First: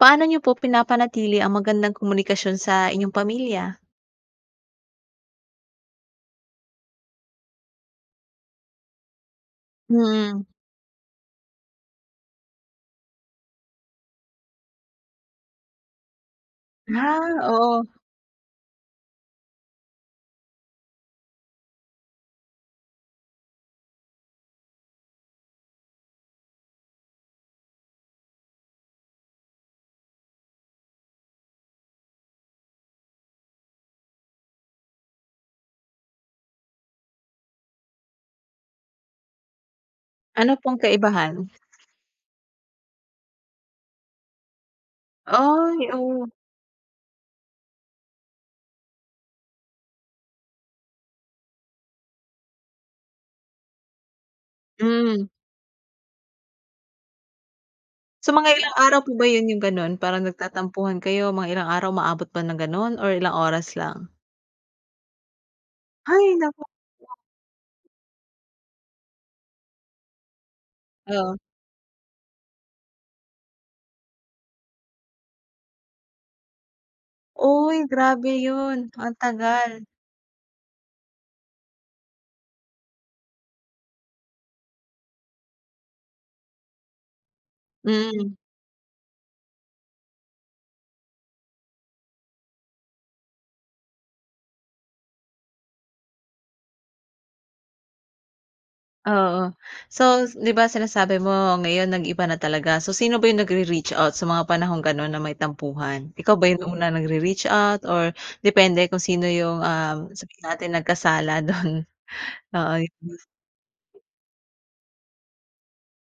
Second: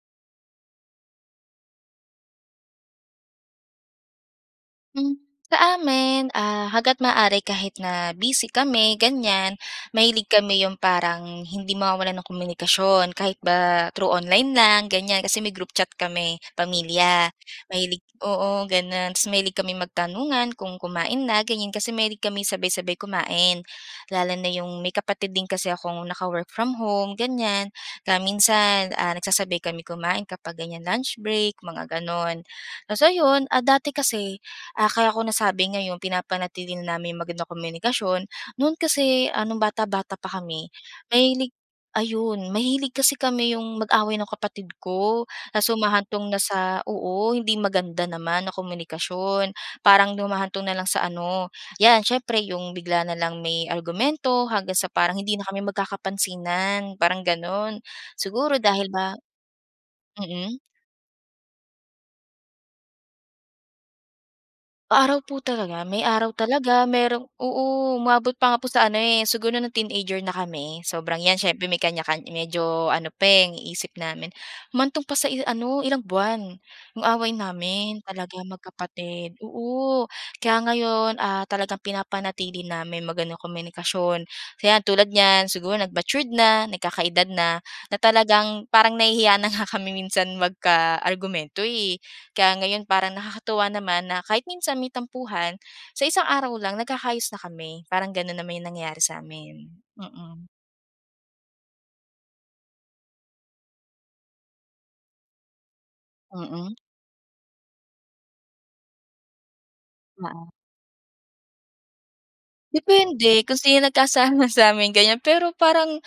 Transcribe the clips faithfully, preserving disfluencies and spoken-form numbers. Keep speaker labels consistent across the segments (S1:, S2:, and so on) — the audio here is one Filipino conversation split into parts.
S1: Paano niyo po pinapanatili ang magandang komunikasyon sa inyong pamilya?
S2: Hmm. Sa amin, ah, hangga't maaari kahit na busy kami, ganyan, mahilig
S1: Hmm.
S2: kami yung parang hindi mawawalan ng komunikasyon kahit ba through online lang, ganyan. Kasi may group chat kami
S1: Ah,
S2: pamilya
S1: oo.
S2: mahilig oo ganon. Tapos mahilig kaming magtanungan kung kumain na, ganyan. Kasi mahilig kami sabay-sabay kumain. Lalo na yung may kapatid din kasi akong naka-work from home, ganyan. Kaya minsan, ah, nagsasabay kami kumain kapag ganyan lunch break, mga ganon. Tapos ayun! Ah, dati kasi, ah, kaya ko nasabi ngayon pinapanatili na namin yung magandang komunikasyon. No'n kasi, ah, nung bata-bata pa
S1: Ano
S2: kami,
S1: pong kaibahan?
S2: mahilig ayun! Mahilig kasi kami yung mag-away nung kapatid ko. Tapos
S1: Ay!
S2: humahantong
S1: Oh.
S2: na sa oo, hindi maganda naman na komunikasyon. Parang humahantong na lang sa ano 'yan, syempre yung bigla na lang may argumento hanggang sa parang
S1: Mhm.
S2: hindi na kami magkakapansinan, parang ganon.
S1: So, mga
S2: Siguro
S1: ilang
S2: dahil
S1: araw po
S2: ba
S1: ba yun, yung gano'n? Parang
S2: mm.
S1: nagtatampuhan kayo, mga ilang araw? Umaabot ba ng gano'n or ilang oras lang?
S2: Araw po talaga. May araw
S1: Ay, naku.
S2: talaga, merong oo. Umabot pa nga po sa ano, eh, siguro no’ng teenager na kami, sobrang
S1: Oo.
S2: ‘yan, siyempre may kanya kan medyo ano pa, eh, ang isip namin. Humantong pa sa i ano, ilang buwan, ‘yong away
S1: Oy,
S2: namin
S1: grabe
S2: talaga
S1: 'yon. Ang
S2: magkapatid,
S1: tagal.
S2: oo. Kaya ngayon, ah, talagang pinapanatili na may magandang komunikasyon. Hayan tulad niyan, siguro nag-matured na, nagkaka-edad na, na
S1: Mm.
S2: talagang parang nahihiya na nga kami minsan magka-argumento, eh. Kaya ngayon, parang nakakatuwa naman na kahit minsan may tampuhan, sa isang araw lang, nagkaka-ayos na kami. Parang gano’n naman ‘yong nangyari sa
S1: Oo.
S2: amin.
S1: So,
S2: Mm.
S1: ‘di ba, sinasabi mo ngayon, nag-iba na talaga. So, sino ba ‘yong nagre-reach out sa mga panahong gano’n na may tampuhan? Ikaw ba ‘yong
S2: Mm.
S1: una nagre-reach out or depende kung sino ‘yong, ah, sabihin
S2: Oo.
S1: natin nagkasala do'n? Oo yung
S2: Depende kung sino
S1: [unintelligible]
S2: nagkasala sa amin, ganyan. Pero parang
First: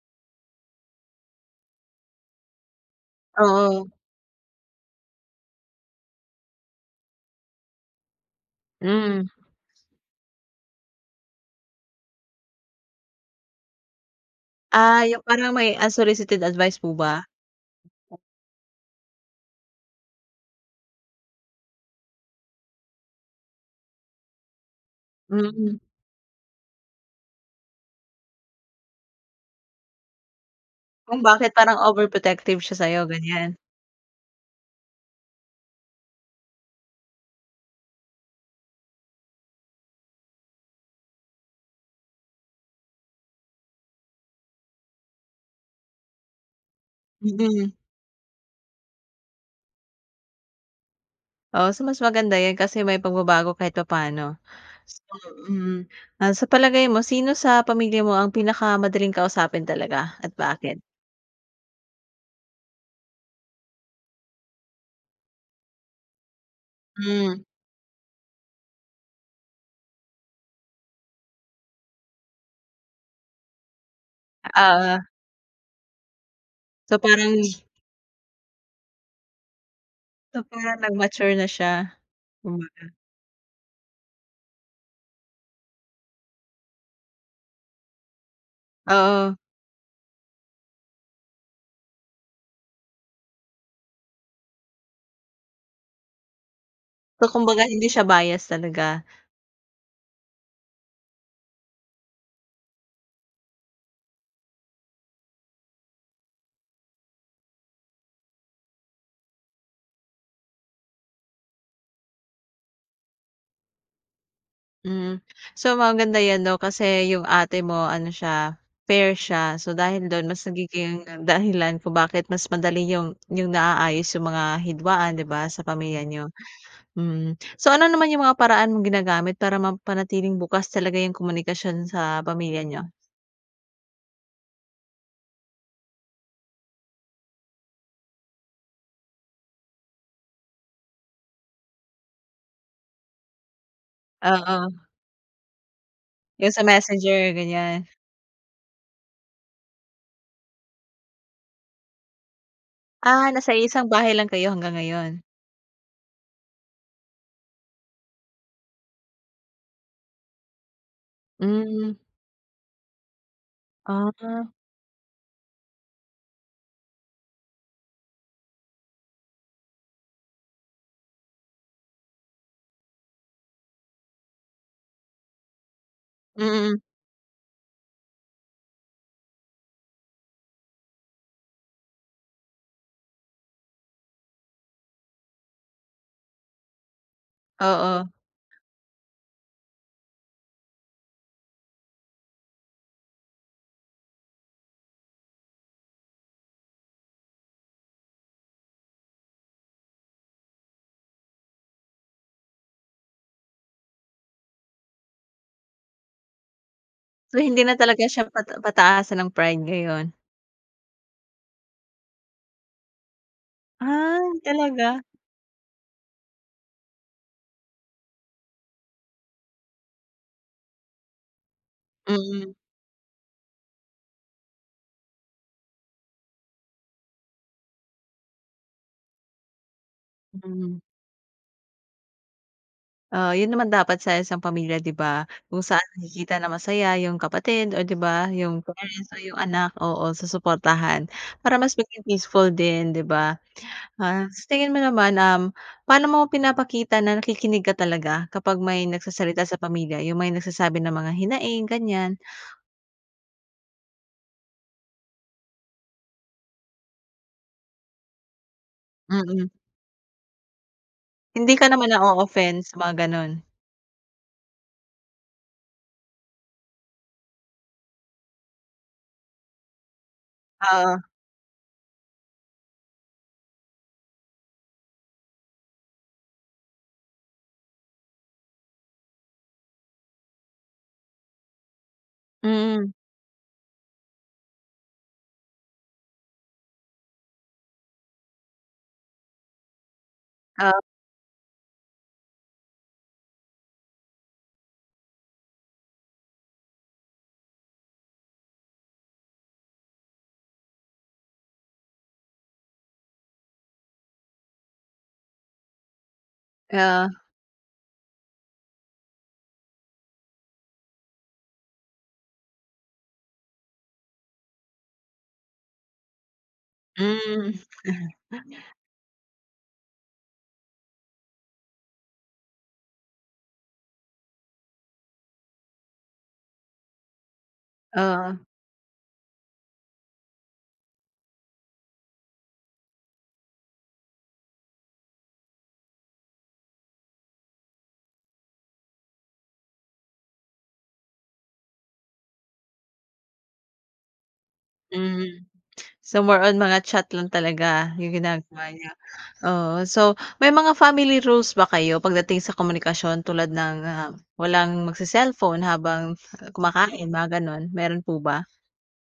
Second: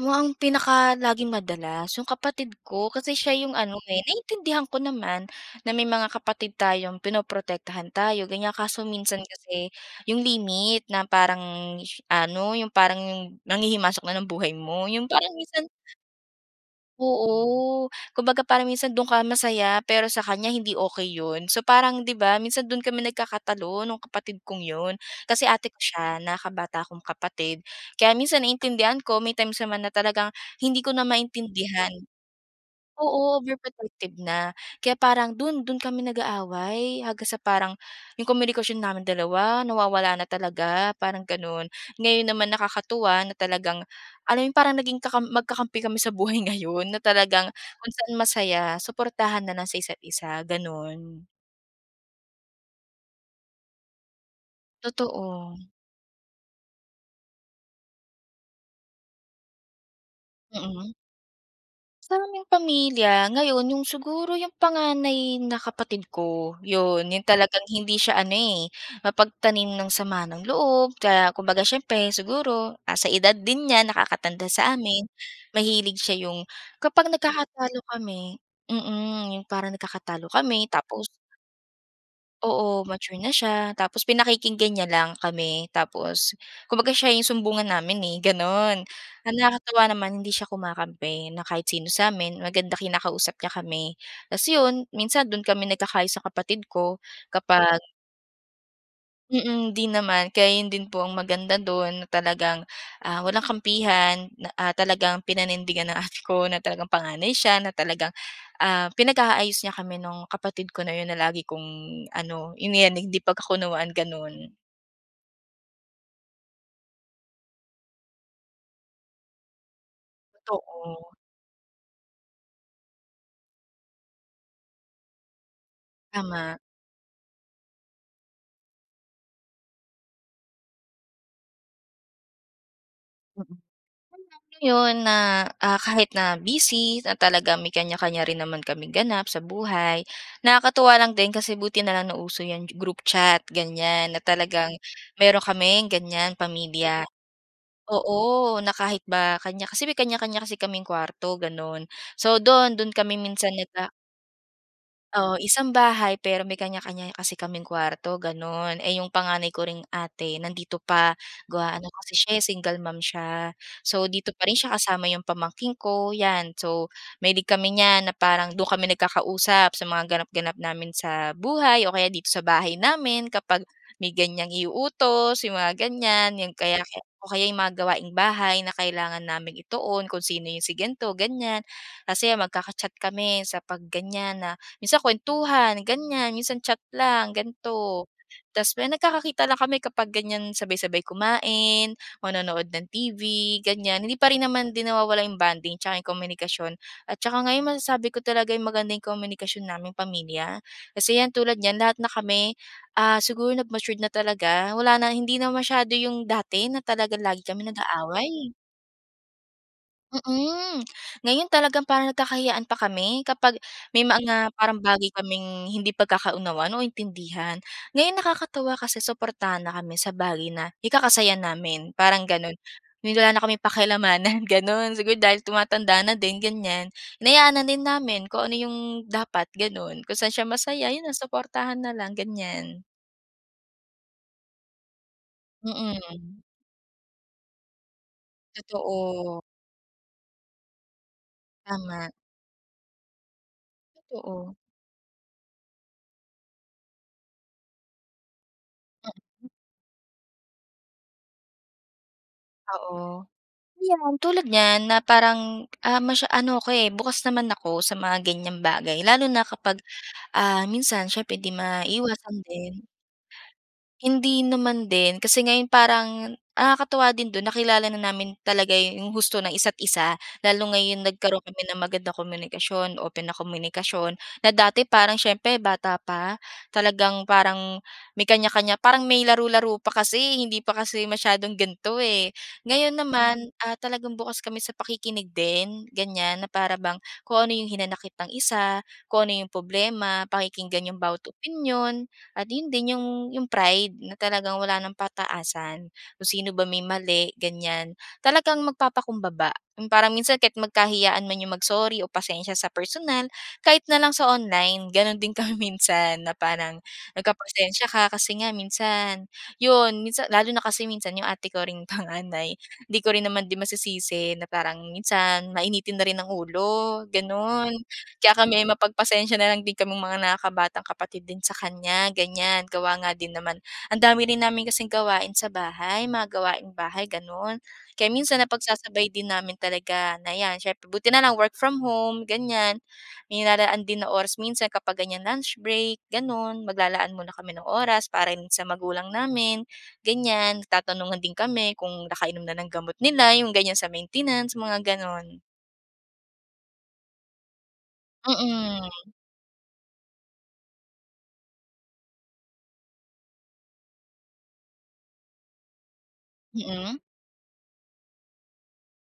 S2: mukhang pinakalaging madalas, ‘yong kapatid ko. Kasi siya ‘yong ano,
S1: Oo.
S2: eh, naiintindihan ko naman, na may mga kapatid tayong pinoprotektahan tayo, ganyan. Kaso minsan
S1: Hmm.
S2: kasi ‘yong limit na parang sh ano, ‘yong parang nanghihimasok na ng buhay mo.
S1: Ah,
S2: ‘Yong
S1: 'yong
S2: parang
S1: parang
S2: minsan
S1: may unsolicited advice po ba?
S2: o. Kumbaga, parang minsan do’n ka masay, pero sa kanya hindi okey ‘yon. So, parang, ‘di ba, minsan do’n kami nagkakatalo no'ng kapatid kong ‘yon. Kasi ate ko
S1: Mhm.
S2: siya, nakakabata akong kapatid. Kaya minsan naiintindihan ko, may times naman na talagang hindi ko na
S1: Kung bakit parang
S2: maintindihan.
S1: overprotective siya sa'yo,
S2: Oo,
S1: ganyan.
S2: overprotective na. Kaya parang do’n, do’n kami nag-aaway hanggang sa parang ‘yong komunikasyon namin dalawa nawawala na talaga, parang gano’n. Ngayon naman, nakakatuwa na talagang alam ‘yong parang naging kakam magkakampi kami sa buhay ngayon na talagang
S1: Mm.
S2: kung saan masaya, suportahan na lang sa isa’t-isa, gano’n.
S1: Oh. So, mas maganda 'yan kasi may pagbabago kahit papaano.
S2: Totoo.
S1: Mm. Ah, sa palagay mo, sino sa pamilya mo ang pinakamadaling kausapin talaga at bakit?
S2: Mm. Sa aming pamilya, ngayon yung siguro yung panganay na kapatid ko, 'yon, yung
S1: Hmm.
S2: talagang hindi siya ano, eh, mapagtanim ng sama ng loob kaya kumbaga siyempre siguro nasa edad din niya, nakakatanda sa
S1: Oo.
S2: amin. Mahilig siya yung
S1: So,
S2: kapag
S1: parang
S2: nagkakatalo kami, mm. Yung parang nagkakatalo
S1: So,
S2: kami
S1: parang
S2: tapos
S1: nag-mature na siya,
S2: Oo,
S1: kumbaga.
S2: mature na siya. Tapos pinakikinggan niya lang kami, tapos kumbaga siya yung sumbungan namin, eh, gano'n. Ang
S1: Oo.
S2: nakakatuwa naman hindi siya kumakampi na kahit sino sa amin. Maganda kinakausap niya kami. Ta's 'yon minsan do'n kami nagkakaayos sa kapatid ko
S1: So, kumbaga
S2: kapag
S1: hindi siya bias talaga.
S2: Mm. 'Di naman, kaya 'yon din po ang maganda do'n na talagang, ah, walang kampihan na, ah, talagang pinanindigan ng ate ko na talagang panganay siya na talagang, ah, pinag-aayos niya kami no'ng kapatid ko na 'yon, na lagi kong ano, yung iyan hindi pagkakunawaan, gano'n.
S1: Mm. So, maganda 'yan 'no kasi yung ate mo ano siya, fair siya. So, dahil do'n mas nagiging
S2: Oo.
S1: dahilan kung bakit mas madali niyong niyong naaayos yung mga hidwaan, 'di ba, sa pamilya n'yo,
S2: Tama.
S1: mhm. So ano naman yung mga paraan mong ginagamit para mapanatiling bukas talaga yung komunikasyon sa pamilya n'yo?
S2: Mm, kaya ngayon na, ah, kahit na busy na talagang may kanya-kanya rin naman kaming ganap sa buhay, nakakatuwa lang din kasi buti na lang nauso yan group chat, ganyan. Na talagang
S1: Oo.
S2: mayron kaming ganyan,
S1: Yung sa
S2: pamilya.
S1: messenger, ganyan?
S2: Oo, na kahit ba kanya kasi may kanya-kanya kasi kaming kuwarto, ganon. So doon, doon kami
S1: Ah,
S2: minsan
S1: nasa
S2: nag a
S1: iisang bahay lang kayo hanggang ngayon?
S2: O, isang bahay pero may kanya-kanya kasi kaming kuwarto, ganon, eh, yung panganay ko ring ate nandito pa, gawa ano
S1: Mm.
S2: kasi siya, eh, single mom siya. So, dito pa
S1: Ah.
S2: rin siya kasama yung pamangkin ko, yan. So, mahilig kami niyan na parang doon kami nagkakausap sa mga ganap-ganap namin sa buhay o kaya dito sa bahay namin, kapag may ganyang i-uutos, yung mga ganyan. Yan, kaya
S1: Mm.
S2: kaya, o kaya yung mga gawaing bahay na kailangan naming ituon kung sino yung si ganto, ganyan. Kasi magkaka-chat kami sa pag ganyan na minsan kuwentuhan ganyan, minsan chat lang ganito.
S1: Oo.
S2: Tapos may, nagkakakita lang kami kapag ganyan, sabay-sabay kumain, manonood ng TV, ganyan. Hindi pa rin naman din nawawala yung bonding tsaka yung komunikasyon. At tsaka ngayon masasabi ko talagay maganda yung komunikasyon naming pamilya. Kasi yan tulad niyan, lahat na kami, ah, siguro nag matured na talaga. Wala na, hindi na masyado yung dati na talaga
S1: So,
S2: lagi
S1: hindi
S2: kami
S1: na talaga siya
S2: nag-aaway.
S1: pata pataasan ng pride ngayon?
S2: Mm. Ngayon talagang parang nagkaka-hiyaan pa kami kapag may
S1: Ah,
S2: mga parang
S1: talaga?
S2: bagay kaming hindi pagkakaunawan o intindihan. Ngayon nakakatuwa kasi suportahan na kami sa bagay na ikaka-saya namin, parang
S1: Mm.
S2: ganon. Yung wala na kaming paki-alamanan, ganon. Siguro dahil tumatanda na din ganyan, hinayaan na din namin kung ano yung dapat, ganon. Kung saan siya
S1: Mhm.
S2: masaya, iyon na suportahan na lang ganyan.
S1: Oo, yun naman dapat sa isang pamilya, di ba? Kung saan makikita
S2: Mm.
S1: na masaya yung kapatid, o di ba? Yung parents o yung
S2: Totoo.
S1: anak, oo, susuportahan. Para mas maging
S2: Tama.
S1: peaceful din, di ba? Ah, sa
S2: Totoo.
S1: tingin mo naman, um, pa'no mo pinapakita na nakikinig ka talaga kapag may nagsasalita
S2: Mhm.
S1: sa pamilya, yung may nagsasabi ng mga hinaing, ganyan?
S2: Oo. 'Yan tulad niyan na parang, ah, masya ano ako, eh, bukas naman ako sa mga ganyang bagay lalo na
S1: Mm.
S2: kapag, ah, minsan syempre hindi
S1: Hindi ka naman
S2: maiiwasan
S1: na-o-offend
S2: din.
S1: sa mga gano'n?
S2: Hindi naman din kasi ngayon parang nakakatuwa din do'n nakilala na namin talaga yung husto na isa't isa. Lalo
S1: Oo.
S2: ngayon nagkaroon kami ng magandang komunikasyon, open na komunikasyon na dati parang siyempre bata pa, talagang parang may kanya-kanya, parang may laro-laro pa kasi, eh, hindi pa kasi masyadong gan'to, eh.
S1: Mm.
S2: Ngayon naman, ah, talagang bukas kami sa pakikinig din, ganyan na para bang kung ano yung hinanakit ng isa, kung ano yung poblema
S1: Oh.
S2: pakikinggan yung bawat opinyon at 'yon din yung yung pride na talagang wala ng pataasan. Kung sino ba may mali ganyan, talagang magpapakumbaba. Yung parang minsan kahit magkahiyaan man yung mag-sorry o pasensiya sa personal, kahit na lang sa online gano'n din kami minsan na parang
S1: Oo.
S2: nagpapasensya ka kasi nga minsan 'yon, minsan lalo na kasi minsan yung ate ko ring panganay hindi ko rin naman din masisisi na parang minsan mainitin na rin ang ulo,
S1: Hmm.
S2: gano'n. Kaya kami mapagpasensya na lang din kaming mga nakakabatang kapatid din sa kanya ganyan, gawa nga din naman ang dami rin namin kasing gawain sa bahay, mga gawaing bahay, gano'n. Kaya minsan
S1: Oo.
S2: napagsasabay din namin talaga na 'yan syempre buti na lang work from home ganyan, may nilalaan din na oras minsan kapag ganyan lunch break, ganun. Maglalaan muna kami ng oras para rin sa magulang namin, ganyan. Nagtatanungan din kami kung nakainom na ng gamot nila yung ganyan sa maintenance, mga gano'n.
S1: Hmm. So, more on mga chat lang talaga yung ginagawa niyo?
S2: Mm.
S1: Oo. So, may mga family rules ba kayo pagdating sa komunikasyon tulad ng, ah, walang magse-selpon habang
S2: Mm.
S1: kumakain, mga ganun, meron po ba?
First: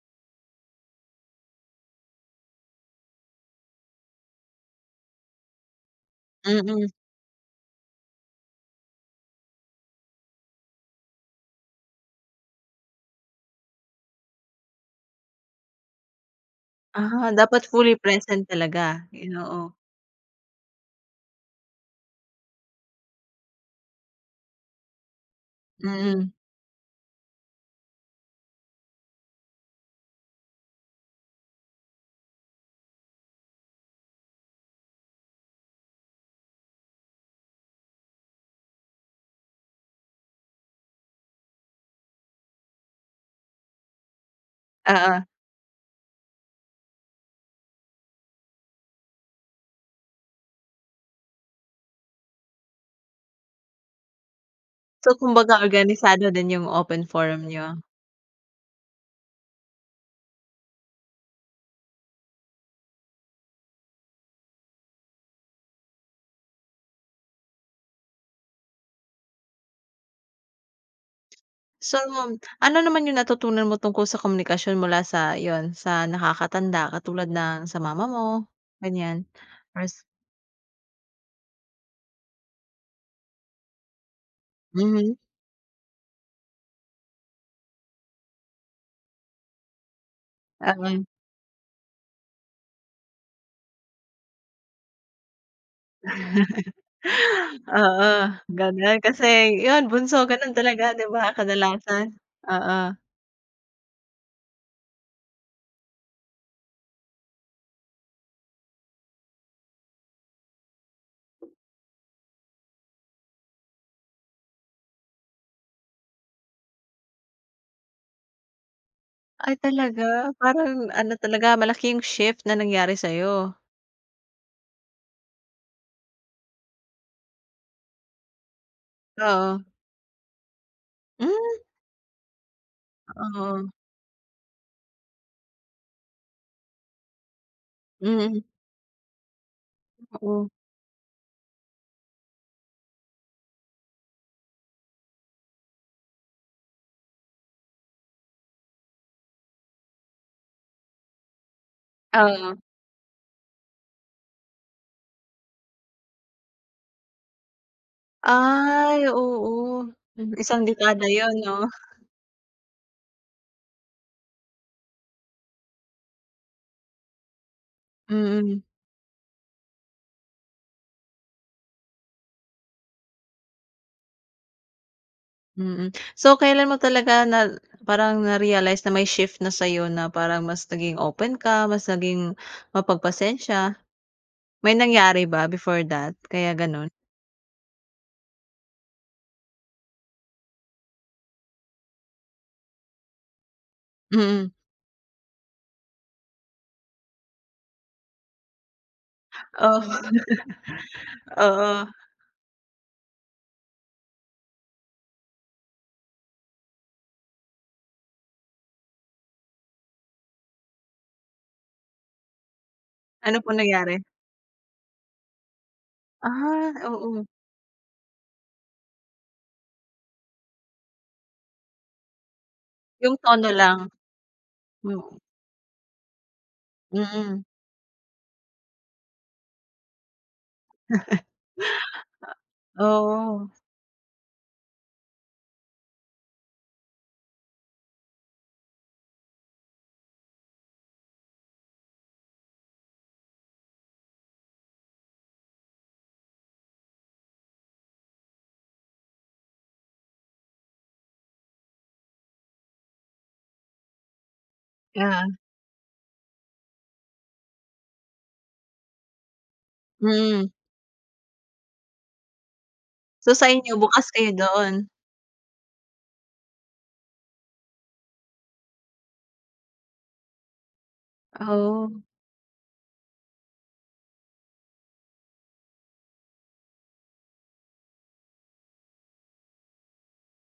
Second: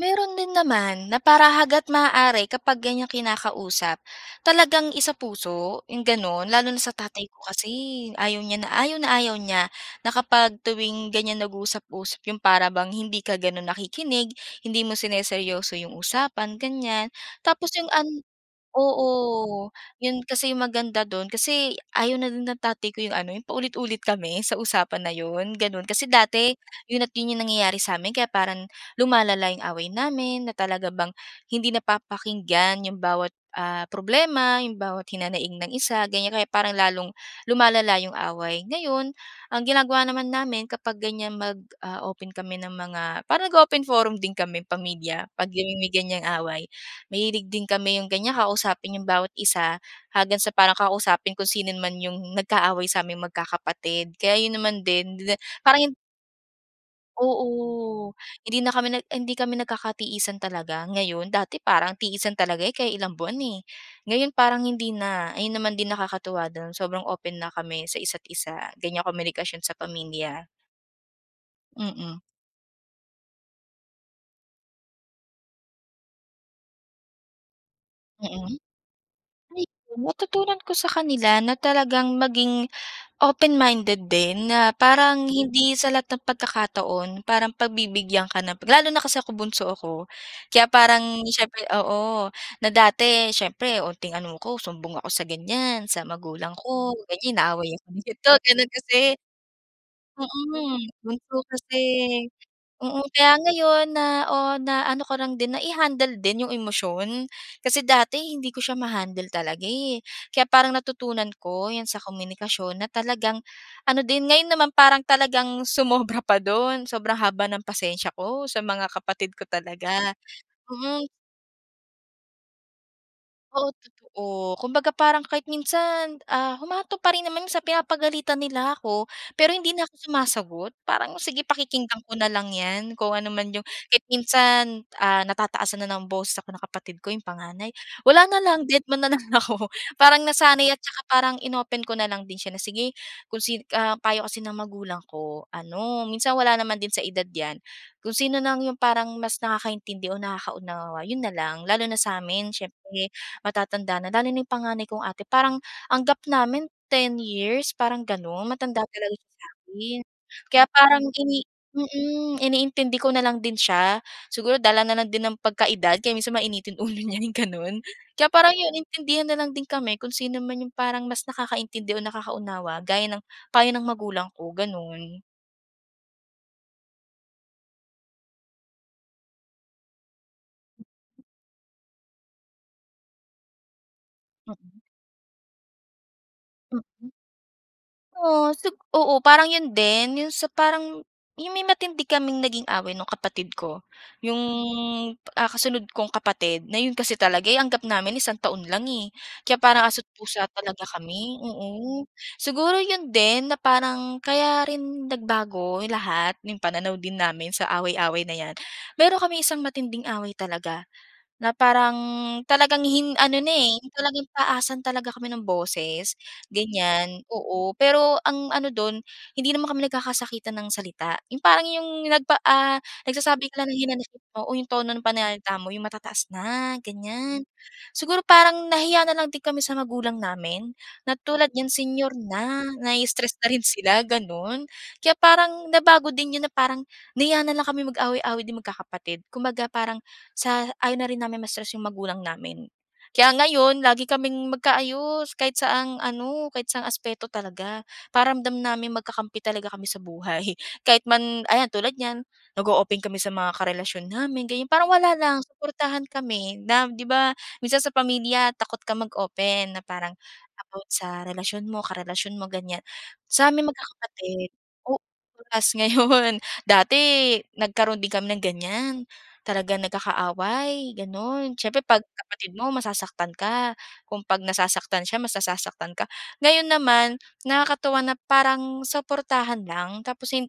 S2: Meron din naman na para hagat maaari kapag ganyang kinakausap talagang isapuso yung gano'n. Lalo na
S1: Mm.
S2: sa tatay ko kasi, eh, ayaw niya na ayaw na ayaw niya na kapag tuwing ganyan nag-usap-usap yung para bang hindi ka gano'n nakikinig, hindi mo sineryoso yung usapan ganyan.
S1: Ah, dapat
S2: Tapos yung
S1: fully
S2: an
S1: present talaga iino,
S2: oo
S1: oh.
S2: yun kasi yung maganda do'n kasi ayaw na din ng tatay ko yung ano, yung paulit-ulit kami sa usapan na yun gano'n. Kasi
S1: Mm.
S2: dati 'yon at 'yon yung nangyayari sa'min kaya paran lumalala yung away namin na talaga bang hindi napapakinggan yung bawat, ah, problema, yung bawat hinanaing ng isa, ganyan, kaya parang lalong lumalala yung away. Ngayon, ang ginagawa naman namin kapag ganyan mag, ah, open kami ng mga parang nag-o-open forum din kami
S1: Ah, oh.
S2: pamilya 'pag namimi ganyang away. Mahilig din kami yung ganya kausapin yung bawat isa haggan sa para kausapin kung sino man yung nagkaaway saming magkakapatid kaya yun naman din,
S1: So,
S2: di na
S1: kumbaga
S2: parang yung
S1: organisado din yung open forum niyo.
S2: Oo, hindi na kami nag en, hindi kami nagkakatiisan talaga ngayon. Dati parang tiisan talaga kaya ilang buwan, eh. Ngayon parang hindi na. Ayun naman din, nakakatuwa do'n sobrang open na kami sa isa't isa ganyan komunikasyon sa pamilya.
S1: Sol
S2: Mm.
S1: mom, ano naman yung natutunan mo tungkol sa komunikasyon mula sa yun, sa nakakatanda katulad ng sa mama mo
S2: Mm,
S1: ganyan or
S2: ayun
S1: s
S2: natutunan ko sa kanila na talagang maging open-minded din na
S1: Mhm.
S2: parang hindi sa lahat ng pagkakataon parang pagbibigyan ka na lalo na kasi ako bunso ako. Kaya
S1: Ah, en.
S2: parang siyempre oo, na dati siyempre unting ano ko sumbong ako sa ganyan sa magulang ko ganyan inaaway ako
S1: Oo,
S2: dito gano'n
S1: ganun
S2: kasi.
S1: kasi yun bunso ganun
S2: Mm,
S1: talaga, 'di ba?
S2: bunso kasi,
S1: Kadalasan, oo.
S2: mm, kaya ngayon na o, na ano ko rang din nai-handle din yung emosyon. Kasi dati hindi ko siya ma-handle talaga, eh, kaya parang natutunan ko 'yan sa komunikasyon na talagang ano din ngayon naman parang talagang sumobra pa dun sobrang haba ng pasensiya ko sa mga kapatid ko
S1: Ay,
S2: talaga,
S1: talaga? Parang
S2: mm.
S1: ano talaga malaki yung shift na nangyari sayo.
S2: Oo, totoo kumbaga parang kahit minsan, ah humahantong pa rin naman sa pinapagalitan nila ako pero
S1: Oo.
S2: hindi na ako sumasagot. Parang sige
S1: Hmm.
S2: pakikinggan ko na lang 'yan kung ano man yung
S1: Oo.
S2: kahit minsan, ah, natataasan na ng boses ako na kapatid ko yung panganay wala na
S1: Mhm.
S2: lang dedma na lang ako. Parang
S1: Totoo.
S2: nasanay at tsaka parang in-open ko na lang din siya na sige kung si, ah payo kasi ng magulang ko ano, minsan wala naman din sa edad 'yan, kung sino nang yung parang mas nakakaintindi o nakakaunawa yun na lang. Lalo na sa amin
S1: Oo.
S2: siyempre matatanda na lalo na yung panganay kong ate parang ang gap namin ten years parang ganon matanda
S1: Ay,
S2: talaga siya
S1: oo
S2: sa'kin.
S1: isang
S2: Kaya parang
S1: dekada yun,
S2: ini
S1: no?
S2: mm, iniintindi ko na lang din siya siguro dala na lang din ng pagkaedad kaya minsan mainitin ulo niya yung ganon. Kaya parang
S1: Mm.
S2: yun intindihan na lang din kami kung sino naman yung parang mas nakakaintindi o nakaunawa gaya ng payo ng magulang ko ganon.
S1: Mm. So, kailan mo talaga na parang na-realize na may shift na sa'yo na parang mas naging open ka, mas naging mapagpasensya. May
S2: Mm.
S1: nangyari ba before that kaya gano'n?
S2: Mm. Oh, sup oo, parang 'yon din, 'yong sa parang 'yong may matindi kaming naging away no'ng kapatid ko. 'Yong,
S1: Mm.
S2: ah, kasunod kong kapatid na 'yon kasi talaga, eh, ang gap namin isang taon lang, eh. Kaya
S1: Oh.
S2: parang aso't pusa talaga kami.
S1: Oo.
S2: Oo. Siguro 'yon din na parang kaya rin nagbago lahat 'yong pananaw din namin sa away-away na 'yan. Mayroon kaming isang matinding away talaga na parang talagang hin
S1: Ano
S2: ano na,
S1: po
S2: eh,
S1: nangyari?
S2: talagang taasan talaga kami ng boses,
S1: Ah,
S2: ganyan.
S1: oo.
S2: Oo, pero ang ano do'n, hindi naman kami nagkakasakitan ng salita. 'Yong parang 'yong nagpa, ah,
S1: 'Yong tono
S2: nagsasabi ka lang ng
S1: lang.
S2: hinanakit mo o 'yong tono ng
S1: Mm.
S2: pananalita mo, 'yong matataas na,
S1: Mm.
S2: ganyan. Siguro, parang nahiya na lang din kami sa magulang namin na tulad niyan senior na. Nai-stress na
S1: Oo.
S2: rin sila, gano'n. Kaya parang nabago din 'yon na parang nahiya na lang kami mag-away-away din magkakapatid. Kumbaga, parang sa ayaw na rin namin ma-stress 'yong magulang namin. Kaya ngayon, lagi kaming magkaayos kahit saang ano, kahit saang aspeto talaga. Pakiramdam namin magkakampi talaga kami sa buhay. Kahit man ayan, tulad niyan, nag-o-open kami sa mga karelasyon namin, ganyan. Parang wala
S1: Yeah.
S2: lang. Suportahan kami na, 'di ba, minsan sa pamilya takot kang mag-open na parang
S1: Mm.
S2: about sa relasyon mo, karelasyon mo, ganyan.
S1: So, sa
S2: Sa'ming
S1: inyo, bukas kayo
S2: magkakapatid
S1: doon?
S2: oo, bukas ngayon. Dati nagkaroon din kami ng ganyan. Talagang nagkakaaway, gano'n. Siyempre,
S1: Oh.
S2: 'pag kapatid mo, masasaktan ka. Kung 'pag nasasaktan siya, mas nasasaktan ka. Ngayon naman, nakakatuwa na parang suportahan lang tapos im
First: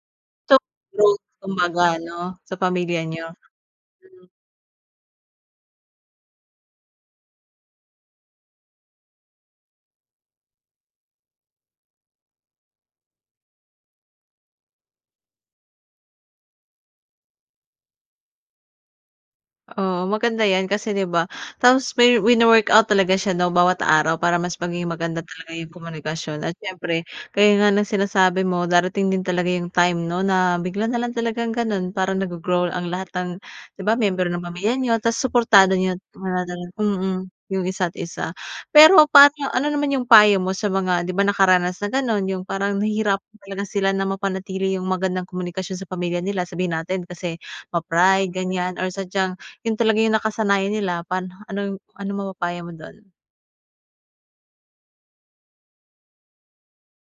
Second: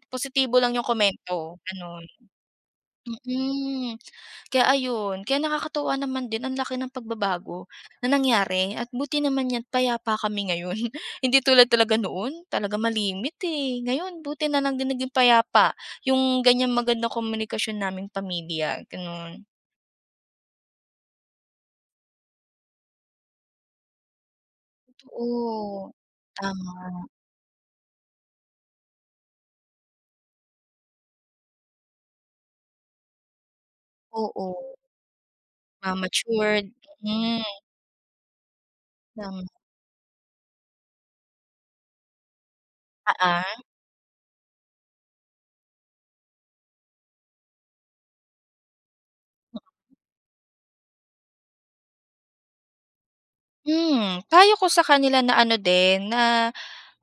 S1: So,
S2: positibo lang 'yong
S1: [unintelligible]
S2: komento,
S1: tumagal
S2: gano'n.
S1: 'no sa pamilya niyo?
S2: Mm,
S1: Hmm.
S2: kaya ayun. Kaya nakakatuwa naman din ang laki ng pagbabago na nangyari at buti naman niyan payapa kami ngayon. Hindi tulad talaga noon, talaga malimit, eh. Ngayon, buti na lang din naging payapa 'yong ganyang magandang komunikasyon naming pamilya, gano'n.
S1: Oo, maganda 'yan kasi, 'di ba? Tapos may wino-workout talaga siya, 'no, bawat araw. para mas magiging maganda talaga 'yong
S2: Totoo.
S1: komunikasyon. At
S2: Tama.
S1: siyempre, gaya nga ng sinasabi mo, darating din talaga 'yong time 'no, na bigla na lang talagang gano'n. Parang naggo-grow ang lahat ng, 'di ba, miyembro ng
S2: Oo.
S1: pamilya niyo. Tapos suportado niyo
S2: Nagma-matured,
S1: [unintelligible] mm,
S2: mm.
S1: 'yong isa't-isa. Pero
S2: Ng
S1: paano ano naman 'yong payo mo sa mga 'di ba nakaranas na gano'n, 'yong parang
S2: Ah,
S1: nahihirapan
S2: ah.
S1: talaga sila na mapanatili 'yong magandang komunikasyon sa pamilya nila? Sabihin natin kasi ma-pride, ganyan, or sadyang 'yon talaga 'yong nakasanayan nila. Paano ano ano mapapayo mo doon?
S2: Hmm, payo ko sa kanila na ano din, na,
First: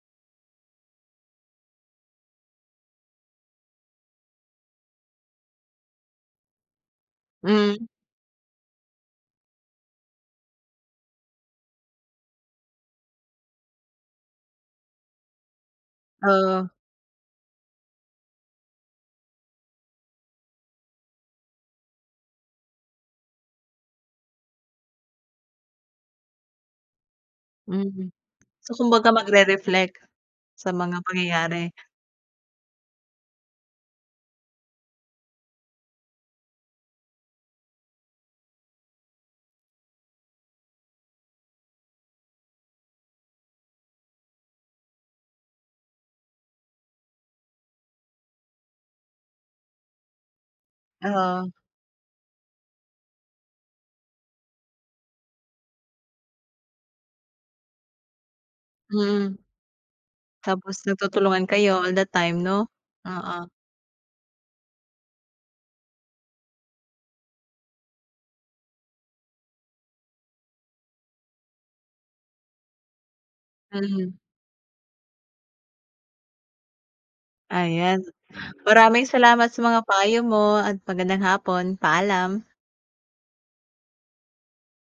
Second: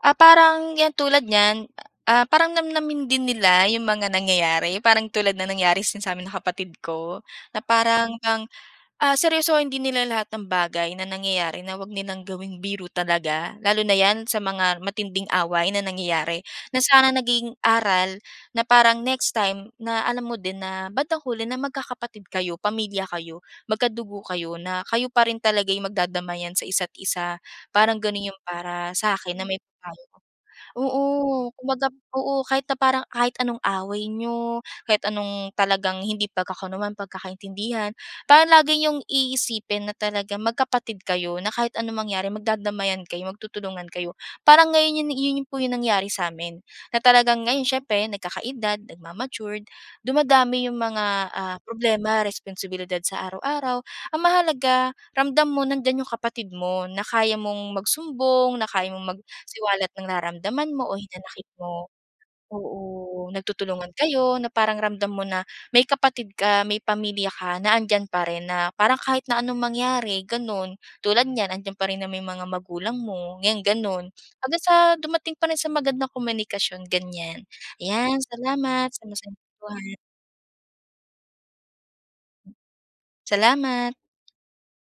S2: ah, parang yan tulad niyan, ah, parang namnamin din nila yung mga nangyayari parang tulad ng nangyari sin samin ng kapatid ko, na
S1: Hmm.
S2: parang ngang ah, seryosohin din nila lahat ng bagay na nangyayari na huwag nilang gawing biro talaga. Lalo na yan, sa mga matinding away na nangyayari?
S1: Ooh.
S2: Na sana naging aral. Na parang next time na alam mo din, na bandang huli, na magkakapatid kayo, pamilya kayo, magkadugo kayo. Na kayo pa rin talaga yung magdadamayan sa isa't-isa. Parang
S1: Mhm,
S2: ganun yung
S1: so
S2: para
S1: kumbaga
S2: sa akin na maipapayo
S1: magre-reflect?
S2: ko.
S1: Sa mga
S2: Oo,
S1: pangyayari.
S2: kumbaga ...oo kahit na parang, kahit anong away n'yo, kahit anong talagang hindi pagkakunawaan, pagkakaintindihan. Parang lagi niyong iisipin na talagang magkapatid kayo. Na kahit anong mangyari magdadamayan kayo, magtutulungan kayo. Parang ngayon, yung yun yung po, yung nangyari sa'min na talagang ngayon siyempre nagkakaedad, nagmamatured, dumadami yung mga
S1: Oo.
S2: ah, problema, responsibilidad sa araw-araw. Ang mahalaga, ramdam mo nandyan yung kapatid mo. Na kaya mong magsumbong. Na kaya mong
S1: Mm.
S2: magsiwalat ng nararamdaman
S1: Tapos
S2: mo o hinanakit
S1: nagtutulungan kayo
S2: mo.
S1: all the time 'no?
S2: Oo,
S1: Oo.
S2: nagtutulungan kayo na parang ramdam mo na may kapatid ka, may pamilya ka na andiyan pa rin. Na parang kahit na anong mangyari, ganun. Tulad niyan, andiyan parin naman yung mga magulang mo ngayon, ganun.
S1: Mm.
S2: Hanggang sa dumating pa rin sa magandang komunikasyon, ganyan.
S1: Ayan,
S2: Yan, salamat sa
S1: maraming
S2: masayang
S1: salamat sa mga
S2: kwentuhan.
S1: payo mo at magandang hapon, paalam.
S2: Salamat.